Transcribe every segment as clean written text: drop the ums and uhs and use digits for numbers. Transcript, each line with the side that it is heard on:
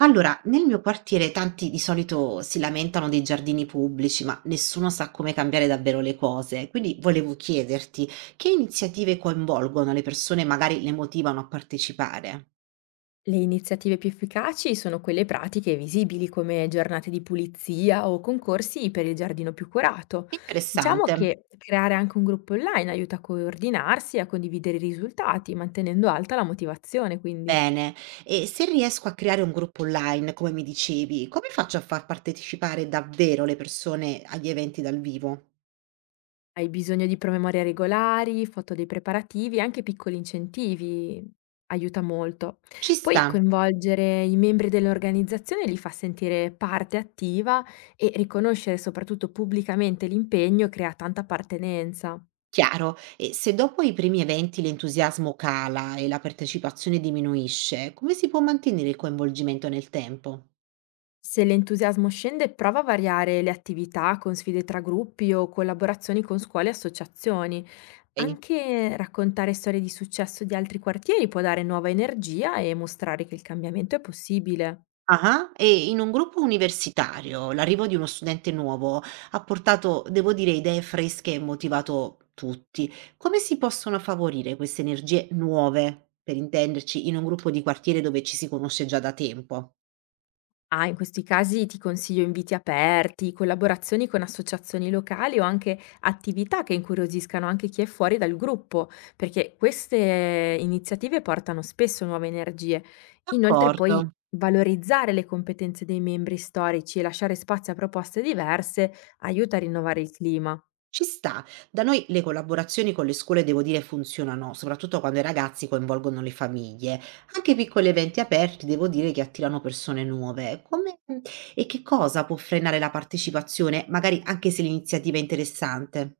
right: Allora, nel mio quartiere tanti di solito si lamentano dei giardini pubblici, ma nessuno sa come cambiare davvero le cose. Quindi volevo chiederti che iniziative coinvolgono le persone, e magari le motivano a partecipare.
left: Le iniziative più efficaci sono quelle pratiche e visibili come giornate di pulizia o concorsi per il giardino più curato.
right: Interessante.
left: Diciamo che creare anche un gruppo online aiuta a coordinarsi e a condividere i risultati, mantenendo alta la motivazione, quindi.
right: Bene. E se riesco a creare un gruppo online, come mi dicevi, come faccio a far partecipare davvero le persone agli eventi dal vivo?
left: Hai bisogno di promemoria regolari, foto dei preparativi e anche piccoli incentivi aiuta molto.
right: Ci sta.
left: Poi coinvolgere i membri dell'organizzazione li fa sentire parte attiva e riconoscere soprattutto pubblicamente l'impegno crea tanta appartenenza.
right: Chiaro. E se dopo i primi eventi l'entusiasmo cala e la partecipazione diminuisce, come si può mantenere il coinvolgimento nel tempo?
left: Se l'entusiasmo scende, prova a variare le attività con sfide tra gruppi o collaborazioni con scuole e associazioni.
right: Okay.
left: Anche raccontare storie di successo di altri quartieri può dare nuova energia e mostrare che il cambiamento è possibile.
right: Ah-ah. E in un gruppo universitario l'arrivo di uno studente nuovo ha portato, devo dire, idee fresche e motivato tutti. Come si possono favorire queste energie nuove, per intenderci, in un gruppo di quartiere dove ci si conosce già da tempo?
left: Ah, in questi casi ti consiglio inviti aperti, collaborazioni con associazioni locali o anche attività che incuriosiscano anche chi è fuori dal gruppo, perché queste iniziative portano spesso nuove energie. Inoltre
right: D'accordo.
left: poi valorizzare le competenze dei membri storici e lasciare spazio a proposte diverse aiuta a rinnovare il clima.
right: Ci sta. Da noi le collaborazioni con le scuole devo dire funzionano, soprattutto quando i ragazzi coinvolgono le famiglie. Anche piccoli eventi aperti devo dire che attirano persone nuove. Come E che cosa può frenare la partecipazione, magari anche se l'iniziativa è interessante?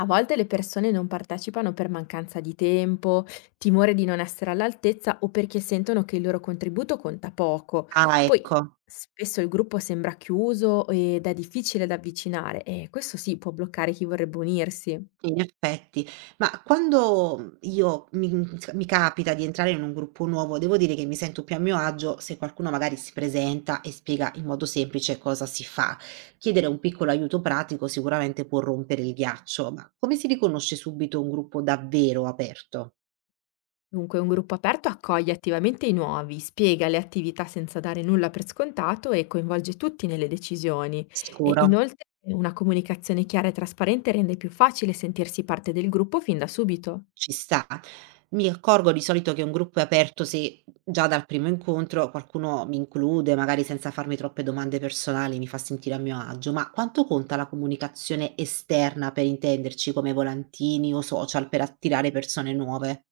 left: A volte le persone non partecipano per mancanza di tempo, timore di non essere all'altezza o perché sentono che il loro contributo conta poco.
right: Ah,
left: Poi
right: ecco.
left: spesso il gruppo sembra chiuso ed è difficile da avvicinare, e questo sì può bloccare chi vorrebbe unirsi.
right: In effetti, ma quando, mhmm, io mi mhmm, c mi capita di entrare in un gruppo nuovo, devo dire che mi sento più a mio agio se qualcuno magari si presenta e spiega in modo semplice cosa si fa. Chiedere un piccolo aiuto pratico sicuramente può rompere il ghiaccio, ma come si riconosce subito un gruppo davvero aperto?
left: Dunque, un gruppo aperto accoglie attivamente i nuovi, spiega le attività senza dare nulla per scontato e coinvolge tutti nelle decisioni. E
right: Sicuro.
left: inoltre una comunicazione chiara e trasparente rende più facile sentirsi parte del gruppo fin da subito.
right: Ci sta. Mi accorgo di solito che un gruppo è aperto se già dal primo incontro qualcuno mi include, magari senza farmi troppe domande personali, mi fa sentire a mio agio, ma quanto conta la comunicazione esterna per intenderci, come volantini o social per attirare persone nuove?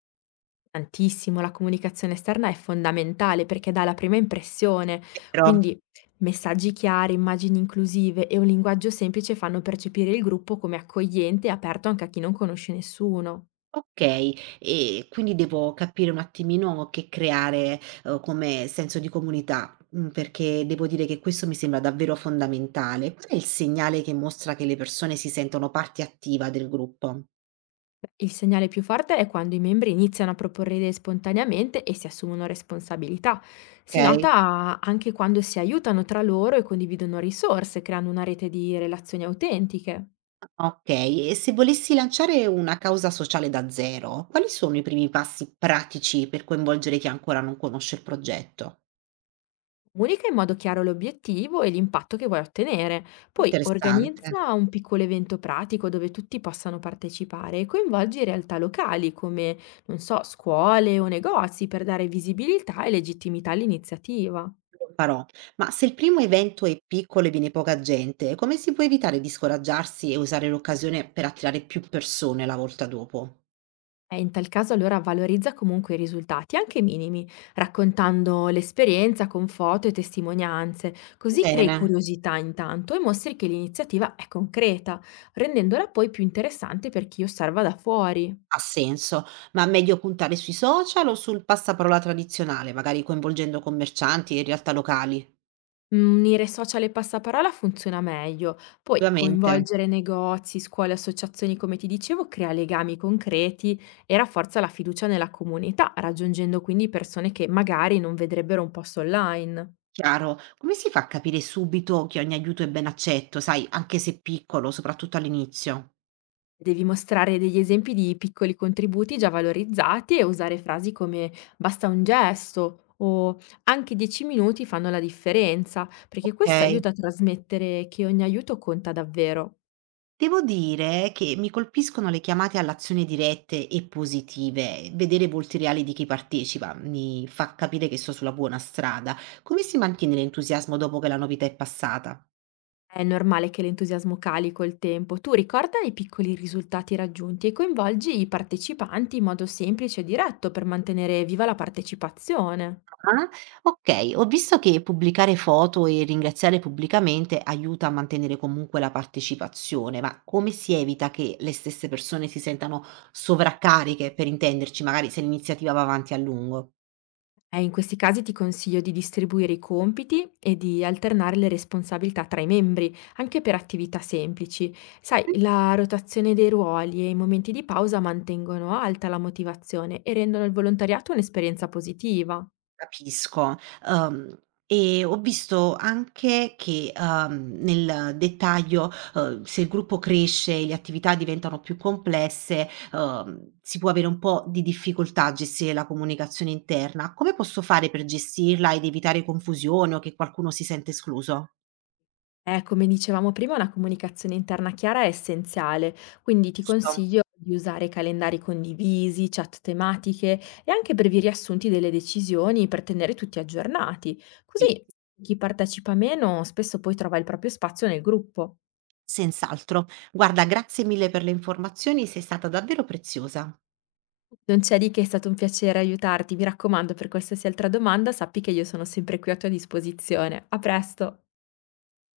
left: Tantissimo, la comunicazione esterna è fondamentale perché dà la prima impressione,
right: Vero?
left: quindi messaggi chiari, immagini inclusive e un linguaggio semplice fanno percepire il gruppo come accogliente e aperto anche a chi non conosce nessuno.
right: Okay, e quindi devo capire un attimino che creare, come senso di comunità, mhmm, perché devo dire che questo mi sembra davvero fondamentale. Qual è il segnale che mostra che le persone si sentono parte attiva del gruppo?
left: Il segnale più forte è quando i membri iniziano a proporre idee spontaneamente e si assumono responsabilità. Si
right: Okay,
left: nota anche quando si aiutano tra loro e condividono risorse, creando una rete di relazioni autentiche.
right: okay. E se volessi lanciare una causa sociale da zero, quali sono i primi passi pratici per coinvolgere chi ancora non conosce il progetto?
left: Comunica in modo chiaro l'obiettivo e l'impatto che vuoi ottenere. Poi
right: Interessante.
left: organizza un piccolo evento pratico dove tutti possano partecipare e coinvolgi realtà locali come, non so, scuole o negozi, per dare visibilità e legittimità all'iniziativa.
right: Lo farò. Ma se il primo evento è piccolo e viene poca gente, come si può evitare di scoraggiarsi e usare l'occasione per attirare più persone la volta dopo?
left: E in tal caso, allora, valorizza comunque i risultati, anche minimi, raccontando l'esperienza con foto e testimonianze, così crei
right: Bene,
left: curiosità intanto e mostri che l'iniziativa è concreta, rendendola poi più interessante per chi osserva da fuori.
right: ha senso, ma meglio puntare sui social o sul passaparola tradizionale, magari coinvolgendo commercianti e realtà locali?
left: Mhmm, unire social e passaparola funziona meglio. Poi
right: Effettivamente,
left: coinvolgere negozi, scuole, associazioni, come ti dicevo, crea legami concreti e rafforza la fiducia nella comunità, raggiungendo quindi persone che magari non vedrebbero un post online.
right: chiaro. Come si fa a capire subito che ogni aiuto è ben accetto, sai, anche se piccolo, soprattutto all'inizio?
left: Devi mostrare degli esempi di piccoli contributi già valorizzati e usare frasi come "basta un gesto" o "anche 10 minuti fanno la differenza", perché questo
right: Ok.
left: aiuta a trasmettere che ogni aiuto conta davvero.
right: Devo dire che mi colpiscono le chiamate all'azione dirette e positive. Vedere volti reali di chi partecipa mi fa capire che sto sulla buona strada. Come si mantiene l'entusiasmo dopo che la novità è passata?
left: È normale che l'entusiasmo cali col tempo. Tu ricorda i piccoli risultati raggiunti e coinvolgi i partecipanti in modo semplice e diretto per mantenere viva la partecipazione.
right: Ah, ok, ho visto che pubblicare foto e ringraziare pubblicamente aiuta a mantenere comunque la partecipazione, ma come si evita che le stesse persone si sentano sovraccariche, per intenderci, magari se l'iniziativa va avanti a lungo?
left: E in questi casi ti consiglio di distribuire i compiti e di alternare le responsabilità tra i membri, anche per attività semplici. Sai, la rotazione dei ruoli e i momenti di pausa mantengono alta la motivazione e rendono il volontariato un'esperienza positiva.
right: Capisco. Uhm, e ho visto anche che, nel dettaglio, se il gruppo cresce, e le attività diventano più complesse, si può avere un po' di difficoltà a gestire la comunicazione interna. Come posso fare per gestirla ed evitare confusione o che qualcuno si sente escluso?
left: Come dicevamo prima, una comunicazione interna chiara è essenziale, quindi ti
right: Giusto?
left: consiglio di usare calendari condivisi, chat tematiche e anche brevi riassunti delle decisioni per tenere tutti aggiornati.
right: Sì,
left: Così chi partecipa meno spesso poi trova il proprio spazio nel gruppo.
right: senz'altro. Guarda, grazie mille per le informazioni, sei stata davvero preziosa.
left: Non c'è di che, è stato un piacere aiutarti. Mi raccomando, per qualsiasi altra domanda sappi che io sono sempre qui a tua disposizione. A presto!